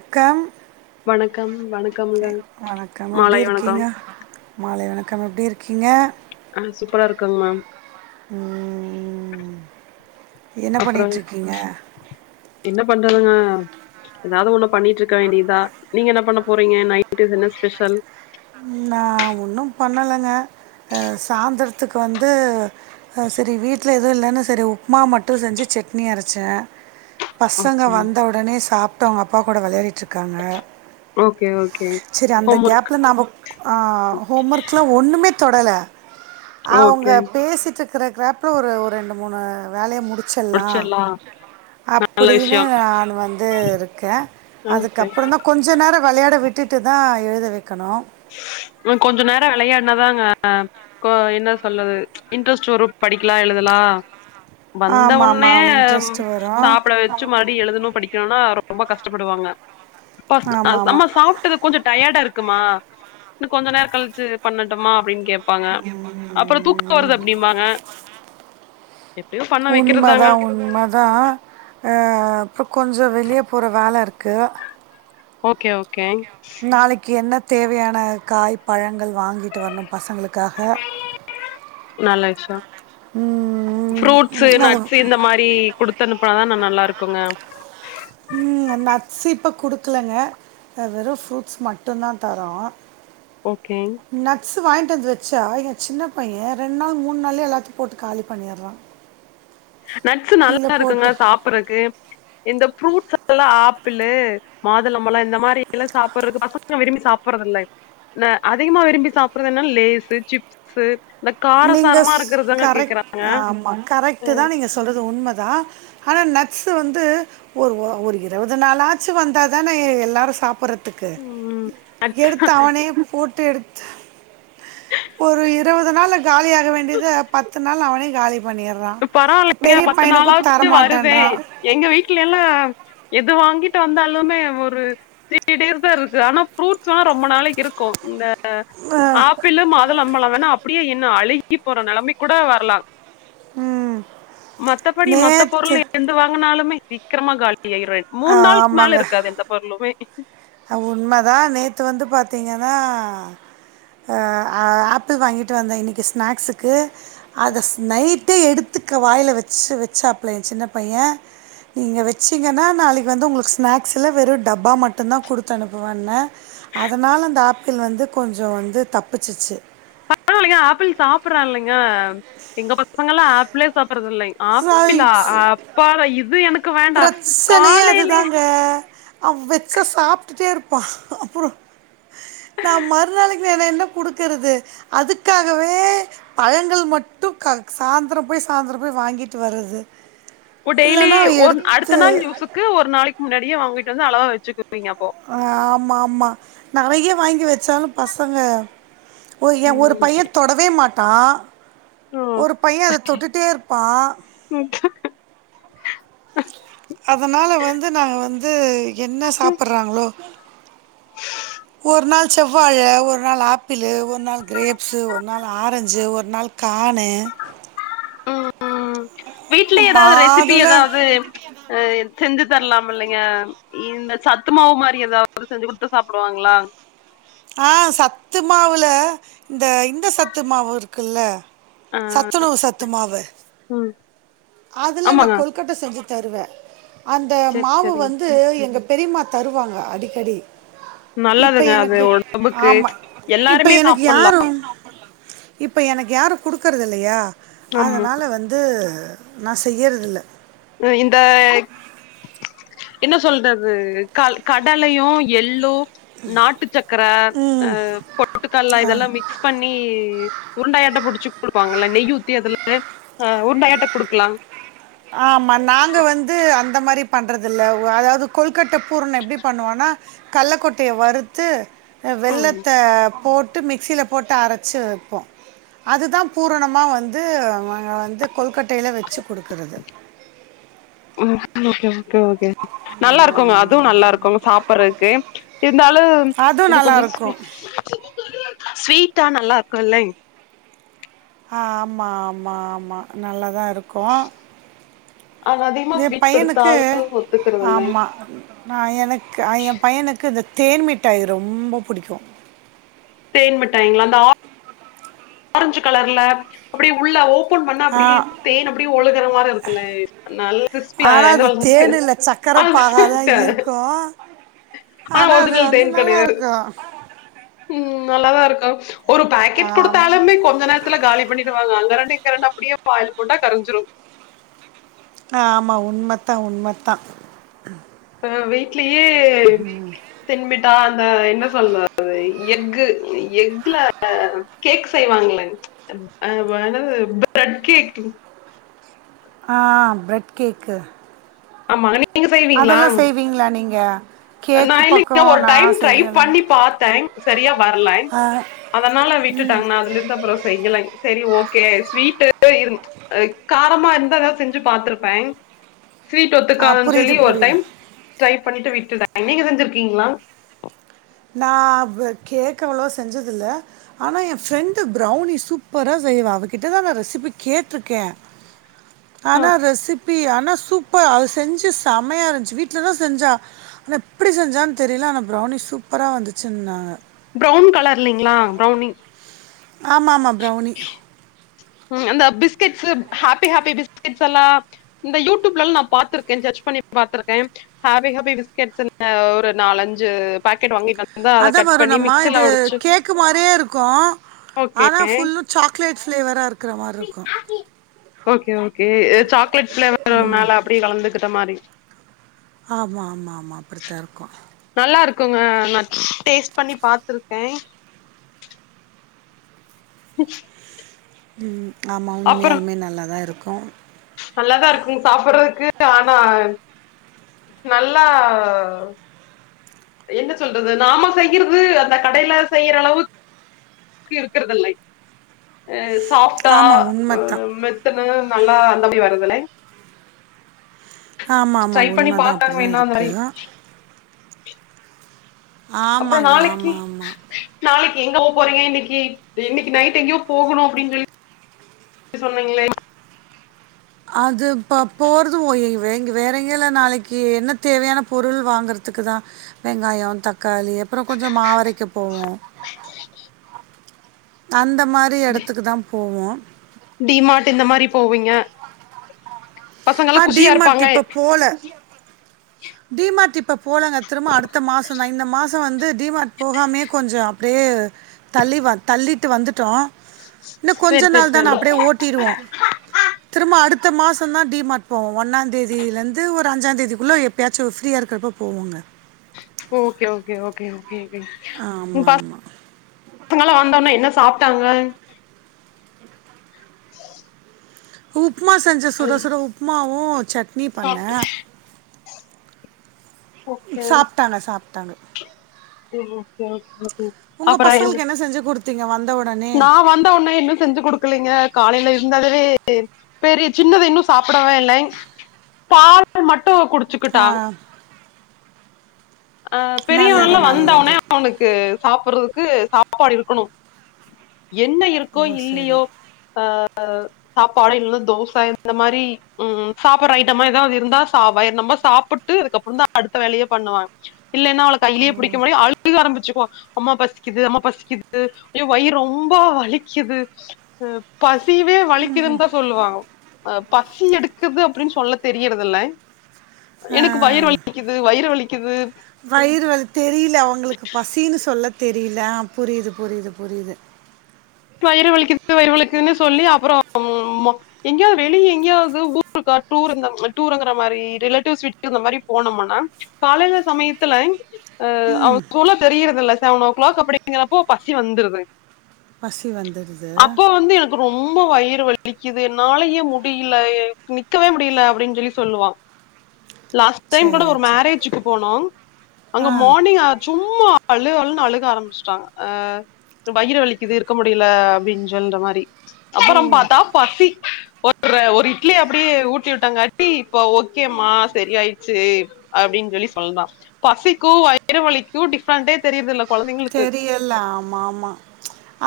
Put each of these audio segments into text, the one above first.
அக்கா வணக்கம் வணக்கம்ங்க வணக்கம் எப்டி மாலை வணக்கம் இருக்கீங்க மாலை வணக்கம் எப்டி இருக்கீங்க ஆ சூப்பரா இருக்கோங்க மேம் ம் என்ன அப்புறோ பண்ணிட்ருக்கீங்க என்ன பண்றதுங்க ஏதாது ஒண்ணு பண்ணிட்டு இருக்க வேண்டியதா நீங்க என்ன பண்ண போறீங்க நைட்டுக்கு என்ன ஸ்பெஷல் நா ஒன்னு பண்ணலங்க ஆ சாந்தரத்துக்கு வந்து ஆ சரி வீட்ல எதுவு இல்லன்னு சரி உப்மா மட்டு செஞ்சு சட்னி அரச்சே பசங்க ஓகே வந்தவொடனே சாப்ட்டு அவுங்க அப்பா கூட வெளையாடிட்ருக்காங்க ஓகே ஓகே செரி அந்த ஹோம் ஒர்க் கேப்ல நாம்போ ஆ ஹோம் ஒர்க்லா ஒண்ணுமே தொடல அவங்க ஓகே பேசிட்டு ருக்கிற கேப்ல ஒரு ஒரு ரெண்டு மூணு வேலைய முடி முடிச்சிர்லா அப்புடின்னு நான் வந்து இருக்கே ஓகே அதுக்கப்புறந்தா கொஞ்சோ நேரோ வெளையாட விட்டுட்டு தா எழுத வக்கணு ஆ கொஞ்சோ நேரோ வெளையாட்னா தாங்க கோ அங்க என்ன சொல்லறது இன்ட்ரெஸ்ட் வரு படிக்கலா எழுதலா ஆமாம் வந்தவொன்னே ஆமாம் இன்ட்ரெஸ்ட் வரும் சாப்ட வச்சு மறுடி எழுதணு படிக் கணுன்னா ரொம்ப கஷ்டப்படுவாங்க இப்பஸ் ஆ ஆமாம் நம்ம ஆமாம் சாப்ட்டது கொஞ்சோ டயர்டா இருக்குமா இன்னு கொஞ்ச நேர கழிச்சி பண்ணட்டுமா அப்டின் கேப் ப்பாங்க அப்பறோ தூக்க வருது அப்டிம்பாங்க எப்பியு பண்ண வக்கிறதாங்க அதா ஆ அப்ப கொஞ்சோ வெளிய போற வேல இருக்கு ஓகே ஓகே நாளைக்கு என்ன தேவையான காய் பழங்கள் வாங்கிட்டு வரணு பசங்களுக்காக நல்ல விஷ்யோ ம், ஃப்ரூட்ஸு அது நட்ஸு இந்த மா ரி குடுத்தனுப்புனா தான நல்லா இருக்குங்க ம் ந நட்ஸ் இப்போ குடுக்கலங்க ஆ வெறு ஃப்ரூட்ஸ் மட்டுந்தா தரோ ஓகே நட்ஸ் வாங்கிட்டு வந்து வச்சா எ சின்ன பைய ரெண்டு நாள் மூணு நாள்லயே எல்லாத்தையு போட்டு காலி பண்ணிட்றா [inaudible] நட்ஸ் நல்லாருக்குங்க சாப்புட்றக்கு இந்த ஃப்ரூட்ஸெல்லா ஆப்பிளு மாதுளம்பழோ இந்த மாரியெல்லா சாப்புட்றதுக்கு பசங்க விரும்பி சாப்புட்றது இல்ல ந அதிகமா விரும்பி சாப்புட்றதுன்னா லேசு சிப் ஸு இந்த நீங்க காரசாரமா இருக்கறதாங்க கேக்கறாங்க அ சொல்றது உண்மதா ஆனா நட்ஸு வந்து ஒரு ஒரு இருபது நாளாச்சு வந்தா தானே எல்லாரு சாப்புறதுக் த்துக்கு ம் நட்ஸ் எடுத்து அவனே போட் டு எடுத்து ஒரு இருவது நாள்ல காலியாக வேண்டியது பத்து நாள்ல அவனே காலி பண்ணிர் அ பரவால்லைங்க பத்து நாளாச்சு வருதே மாட்டேன்றான் எங்க வீட்லெல்லா எது வாங்கிட்டு வந்தாலுமே ஒரு த்ரீ டேஸ் தா இருக்கு ஆனா ஃப்ரூட்ஸல்லா ரொம்ப நாளைக்கி இருக்கு இந்த த அஹ், ஆப்பிலு மாதுளம்பழோ வேணா அப்பிடியே இன்னு அழுகி போற நெலமக்கூட வரலா ம் மத்தபடி மத்த பொருள் நேற்று எந்து வாங்குனாலுமே சீக்கிரமா காலிய ஆயிரு மூண் நாளுக்கு மேல இருக்காது எந்த பொருளுமே அ உண்மதா நேத்து வந்து பாத்தீங்கன்னா அ ஆ ஆப்பிள் வாங்கிட்டு வந்தே இன்னைக்கி ஸ்நாக்ஸுக்கு அத ஸ் நைட்டே எடுத்துக்க வாயில வச்சு வச்சாப்பல எ சின்ன பையே நீங்க வச்சிங்கன்னா நாளைக்கி வந்து உங்களுக்கு ஸ்நாக்ஸில வெறு டப்பா மட் ட்டுந்தா குடுத்து அனுப்புவேண்ண அதனால அந்த ஆப்பிள் வந்து கொஞ்சோ வந்து தப்பிச்சிச்சு பரவால்லைங்கா ஆப்பிள் சாப்புட்றா இல்லைங்க எங்க பசங்கல்லா ஆப்பிளே சாப்புட்றது இல்லைங்க ஆப்பிளா அ ஸோ அப்பாட இது எனக் பிரச்சனையே அதுதாங்க அவ வெச்சு சாப்பிட்டுட்டே இருப் ப்பா அப்புறம் நா மறுநாளைக்கி வேற என்ன குடுக்குறது அதுக்காகவே பழங்கள் மட்டும் க சாந்தரம் போய் சாந்தரம் போய் வாங்கிட்டு வரது ஓ டெய்லி ஒர் அடுத்த நாள் யூஸுக்கு ஒரு நாளைக்கி முன்னாடியே வாங்கிட்டு வந்து அளவா வச்சுக்குவீங்க அப்போ ஆ ஆமாமா நறயை வாங்கி வச்சாலு பசங்க ஒ எ ஒரு ம் பையே தொடவே மாட்டா ம் ஒரு பையே அத தொட்டுட்டே இருப்பா ம் அதனால வந்து நாங்க வந்து என்ன ம் சாப்புட்றாங்களோ ஒரு நாள் செவ்வாழ ஒரு நாள் ஆப்பிளு ஒரு ஒரு நாள் கிரேப்ஸு ஒரு நாள் ஆரஞ்ஜூ ஒரு நாள் கானு ம் ம் வீட்லயே ஏதாவது ரெசிபி மாதுளை ஏதாவது அ செஞ்சு தரலாமில்லைங்க இந்த சத்து மாவு மாரி எதாவது செஞ்சு குடுத்தா சாப்பிடுவாங்களா ஆ சத்து மாவுல இந்த இந்த சத்து மாவுருக்குல அ சத்துணவு சத்துமாவு ம் அதுல நா ஆமாங்க கொலுக் க்கட்ட செஞ்சு தருவே அந்த செரி மாவு செரி வந்து எங்க பெரிம தருவாங்க அடிக்கடி இப்போ நல்லதுங்க அது எனக்கு ஒடம்புக்கு எல்லாருமே சாப்புல்லா இப்ப எனக்கு யாரு குடுக்கரது இல்லையா ஆமா அதனால வந் து நா செய்யறதில்ல உ இந்த என்ன சொல்றது கல் கடலையு எள்ளோ நாட்டு சக்கர ஆ ம் பொட்டுக்கல்ல இதெல்லா மிக்ஸ் பண்ணி உருண்டாயாட்ட புடிச்சு குடுப்பாங்கல்ல நெய் ஊத்தி அதுல அ உருண்டயாட்ட குடுக்கலா ஆமா நாங்க வந்து அந் அந்த மாரி பண்றது இல்ல அதாவது கொழ்கட்ட பூரண எப்டி பண்ணுவோனா கல்ல கொட்டைய வறுத்து அ ம் வெள்ளத்த போட்டு மிக்சில போட்டு அரைச்சு வப்போ அது தா பூரணமா வந்து நாங்க வந்து கொழ்கட்டையில வச்சு குடுக்குறது ம் ஓகே ஓகே ஓகே நல்லா இருக்குங்க அதுவு நல்லா இருக் அவுங்க சாப்புறக்கு இருந்தாலும் அதுவும் இது நல்லா கொஞ்சோ ஸ்வி இருக்கும் ஸ்வீட்டா நல்லா இருக்கு இல்லைங் ஆ ஆமா ஆமா ஆமா நல்லாதா இருக்கு அது அதிகமா தே ஸ்வீட் பையனுக்கு குடுத்தாலு ஒத்துக்கறது இல்லைங் ஆமா நா எனக்கு ஆ எ பையனுக்கு இந்த தேன் மிட்டாய் ரொம்ப புடிக்கு தேன் மிட்டாய்ங்களா அந்த ஆ ஆரஞ்சு கலர்ல அப்பிடி உள்ள ஓ ஓபன் பண்ணா அப்டியே ஆ, தேன் அப்டியே ஒழுகற மார இருக்குல்ல நல்ல [unintelligible] க்கர பாகா தா இருக்கு ஆனா அது வந்து நல்லாருக்கு ம் நல்லாதா இருக்கு ஒரு பாக்கெட் குடுத் ஆமா கொஞ்ச நேரத்துல காலி பண்ணிடுவாங்க அங்க இரண்டு இங்கரண்டு அப்டியே வாயில போட்டா கரைஞ்சுரு ஆ ஆமா உண்மத்தா உண்மத்தா அ வீட்லயே தென்மிட்டா அந்த என்ன சொல்றது ந்த எஃகு எக்ல கேக் செய்வாங்களங் அ வ என்னது பிரட் கேக் ஆ பிரட் கேக்கு ஆமா நீங்க செய்வீங்களா அதெல்லா செய்வீங்களா நீங்க நா கேக்கு பக்கோ இல்லைங் ஒரு நா டைம் ட்ரை செய்யலங்க பண்ணி பாத்தேங் சரியா வரலங் அதனால விட்டுட்டங் நா அதுல இருந்து அப்றம் செய்யலைங் சேரி ஓகே ஸ்வீட்டு இருந் அ காரமா இருந்தா ஏதாவது செஞ்சு பாத்துருப்பேங் ஸ்வீட்டு ஆ ஒத்துக்காதுன்னு சொல்லி புரியுது ஒரு புரியுது டைம் ட்ரை பண்ணிட்டு விட்டுடேங் நீங்க செஞ்சிருக்கீங்களா நா பு கேக்கு அவ்வளவா செஞ்சது இல்ல ஆனா எ ஃப்ரெண்டு ப்ரௌனி சூப்பரா செய்வா அவகிட்டதா நா ரெசிபி கேட்ருக்கே ஆனா ரெசிபி ஆனா சூப்பர் அவ செஞ்சு செம்மையா இருந்துச்சு வீட்லதா செஞ்சா ன்ன எப்படி செஞ்சான்னு தெரில ஆனா ப்ரௌனி சூப்பரா வந்துச்சுன்னாங்க ப்ரௌன் கலர்லைங்களா ப்ரௌனி ஆமா ஆமா ப்ரௌனி ம் அந்த பிஸ்கெட்ஸு ஹாப்பி ஹாப்பி பிஸ்கெட்ஸ் எல்லா இந்த யூடியூப்ல எல்லா நா பாத்திருக்கே ஜ்ட்ஜ் பண்ணி பாத்துருக்கே ஹாப்பி ஹாப்பி பிஸ்கெட்ஸு ன்ன ஒரு நாலஞ்சு பாக்கெட் வாங்கிட்டு வந் அதா வருணம்மா இது கேக்கு மாரியே இருக்கு ஓகே ஆனா ஃபுல்லு சாக்லேட் ஃப்ளேவரா இருக்குற மாரி இருக்கு ஓகே ஓகே சாக்லேட் ஃபிளேவர் மேல அப்டியே கலந்துகிட்ட மாரி ஆமா ஆமா ஆமா அப்படித்தா இருக்கு நல்லா இருக்குங்க நா டேஸ்ட் பண்ணி பாத்துருக்கே [inaudible] ஆமா அப்புறோ உண்மையாலுமே நல்லா தா இருக்கு நல்லாதா இருக்குங் சாப்டுறதுக்கு ஆனா நல்லா என்ன சொல்றது நாம செய்யறது அந்த கடைல செய்யற அளவுக் இருக்கறதில்லைங் அஹ சாஃப்டா ஆமா உண்ம தான். ஹ் ன்னு நல்லா நம்பி வரதுல்லை ஆமாமா ட்ரை பண்ணி உண்ம தான். பாக்காங்க அப்படிதான் வேன்னா அந்த இருக்கு. மாரி அப்றோ ஆமாங்க. நாளைக்கி ஆமா, ஆமா. நாளைக் எங்க போ போறீங்க இன்னைக்கு இன்னைக்கு நைட் எங்கேயோ போகணு அப்டின் சொல்லி சொன்னீங்ளே அது இப்ப போறது [unintelligible] இங்க வேற எங்கல நாளைக்கு என்ன தேவையான பொருள் வாங்கறதுக்தா வெங்காயோ தக்காளி அப்றோ கொஞ்ச மாவரைக்க போவோ அந்த மாரி எடத்துக் தா போவோ டிமார்ட் இந்த மாரி போவீங்க பசங்கல்லா குஷியாருப்பாங்க போல டீமார்ட் இப்ப போலங்க திரும்ப அடுத்த மாசந் தா இந்த மாச மாசம் வந்து டிமார்ட் போகாமே கொஞ்ச அப்டியே தள்ளி வ தள்ளிட்டு வந்துட்டோ இன்னு சேரி கொஞ்ச சேரி நாள்தான சேரி அப்டியே ஓட்டிருவோ திரும்ப அடுத்த மாசந்தா டி மார்ட் போவோ ஒன்னா தேதில இருந்து ஒரு அஞ்சா தேதிக்குள்ள எப்பயாச்சு ஃப்ரீயா இருக்கறப்போ போவோங்க ஓகே ஓகே ஓகே ஓகே ஆமா ஆமா [unintelligible] பசங்களா வந்தோனே என்ன சாப்டாங்க உப்மா செஞ்சு சுட சுட உப்மாவு சட்னி பண்ண சாப்ட்டு ஓகே சாப்டாங்க சாப்டாங்க [unintelligible] அப்பனா எந்து பசங்களுக்கு என்ன செஞ்சு குடுத்தீங்க வந்த ஒடனே நா வந்த ஒண்ணே என்ன செஞ்சு குடுக்க இல்லைங்க காலைல இருந்ததுவே பெரிய சின்னது இன்னு சாப்டவே இல்ல பால் மட்டு குடு ஆஹ ஆஹ நல்லது பெரியவலா வந்த ஒனே நல்லது அவனுக் கு சாப்றதுக்கு சாப்பாடு இருக்கணு என்ன இருக் இருக்கோ ஓ சரி இல்லையோ ஆஹ சாப்பாடோ இல்ல தோச இந்த மாரி உம் உம் சாப்ற ஐட்டமா ஏதாவது இருந்தா ச வயிற்றொம்ப சாப்புட்டு அதுக்கப்றோ தா அடுத்த வேலையே பண்வாங்க இல்லேன்னா அவள ஓ கைலியே புடிக்க முடியு அழு அழுக ஆரம்பிச்குவா அம்மா பசிக்குது அம்மா பசிக்குது ஐயோ வயிறு ரொம்போ வலிக்குது பசிவே வலிக்குதுன் தா சொல்லுவா அவ அ பசி எடுக்குது அப்டின்னு சொல்ல தெரியறதில்ல ஆ எனக் வயிறு வலிக்குது வயிறு வலிக்குது வயிறு வலி தெரில அவங்ளுக்கு பசின்னு சொல்ல தெரில புரிது புரிது புரிது வயிறு வலிக்குது வயிறு வலிக்குதுனே சொல்லி அப்றோ எங்கியோ வெளியோ எங்கியாவது ஊருக்கா டூர் இந்த டூருங்கற மாரி ரிலேட்டிவ்ஸ் வீட்கு இந்த மாரி போனோம்மனா காலைல சமயத்துல அ [unintelligible] தெரியறதில்ல செவனோ கிளாக் அப்டிங்கறப்போ பசி வந்துருது பசிவந்துருது அப்போ வந்து என ரொம்ப வயிறு வலிக்குது என்னாலயே முடியில நிக்கவே முடில அப்டின் சொல்லி சொல்லுவா லாஸ்ட் டைம் கூட ஒரு சரி சரி மேரேஜுக்கு போனோ அங்க ஆ மார்னிங் அ சும்மா அழுஅழுன் அழுக ஆரம்பிச்ட்டா ஆ வயிறுவலி கிது இருக்க முடியில அப்டின் சொல்றமாரி அப்பற ஓ பாத்தா பசி ஒர் ர்ர ஒரு இட்லி அப்பிடியே ஊட்டி விட்டாங்காட்டி இப்ப ஓகேம்மா சரி ஆயிச் சு அப்டின் சொல்லி சொல்றா பசிக்கு வயிறுவலிக்கு டிப் பிரெண்டே தெரியர்தில்ல கொழந்தைங்களுக்கு இல்ல ஆமா ஆமா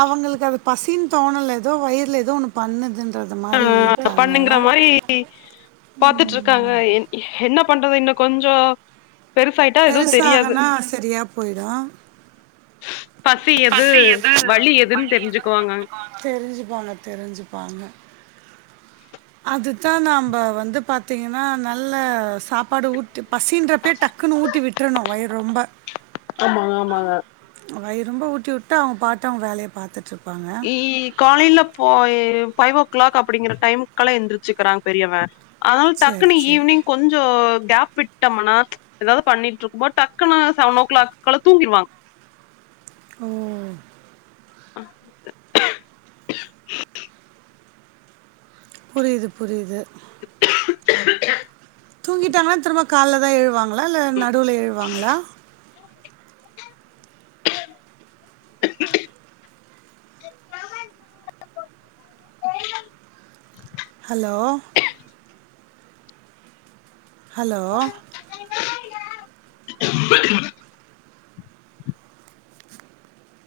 அவங்களுக்கு அது பசின் தோணல ஏதோ வயர்ல ஏதோ ஒன்னு பண்ணுதுன்றது மாரி இருக்காங்க பண்ணுங்கிற மாதிரி பாத்துட்டு இருக்காங்க ம் என்ன பண்றது இன்னு கொஞ்சோ பெருசாயிட்டா எதோ தெரியாது பெருசாகனா சரியா போயிடும் பசி எது எதுன்னு வலி எதுன் தெரிஞ்சுக்குவாங்க தெரிஞ்சிகுவாங்க அதுதா நம்ப வந்து பாத்தீங்கன்னா நல்ல சாப்பாடு ஊட் பசின்றப்பே டக்குனு ஊட்டி விட்றணு வயிற்ரொம்ப ஆமாங்க ஆமாங்க இப்ப வயிரொம்ப ஊட்டிவுட்டா அவுங்பாட்டு அவுங் வேலய பாத்திட்ருப் இ காலிலபோய் ஃபை வோ கிளாக் அப்டிங்கிற டைமுக்கெலா எந்திரிச்சிக்கிறாங் பெரியவ அதனால சரி டக்குன்னு சரி ஈவினிங் கொஞ் ஜோ கேப் விட்டமுனா ஏதாவது பண்ணிட்ருப்போ டக்குனு செவனோ கிளாக்ல்கல தூங்கிருவாங்க ஓ [inaudible] புரிது புரிது [inaudible] தூங்கிட்டாங்கனா திரும்ப கால்ல தா எழுவாங்ளா இல்ல நடுவுல எழுவாங்ளா [inaudible] [inaudible] ஹலோ [inaudible] ஹலோ [inaudible]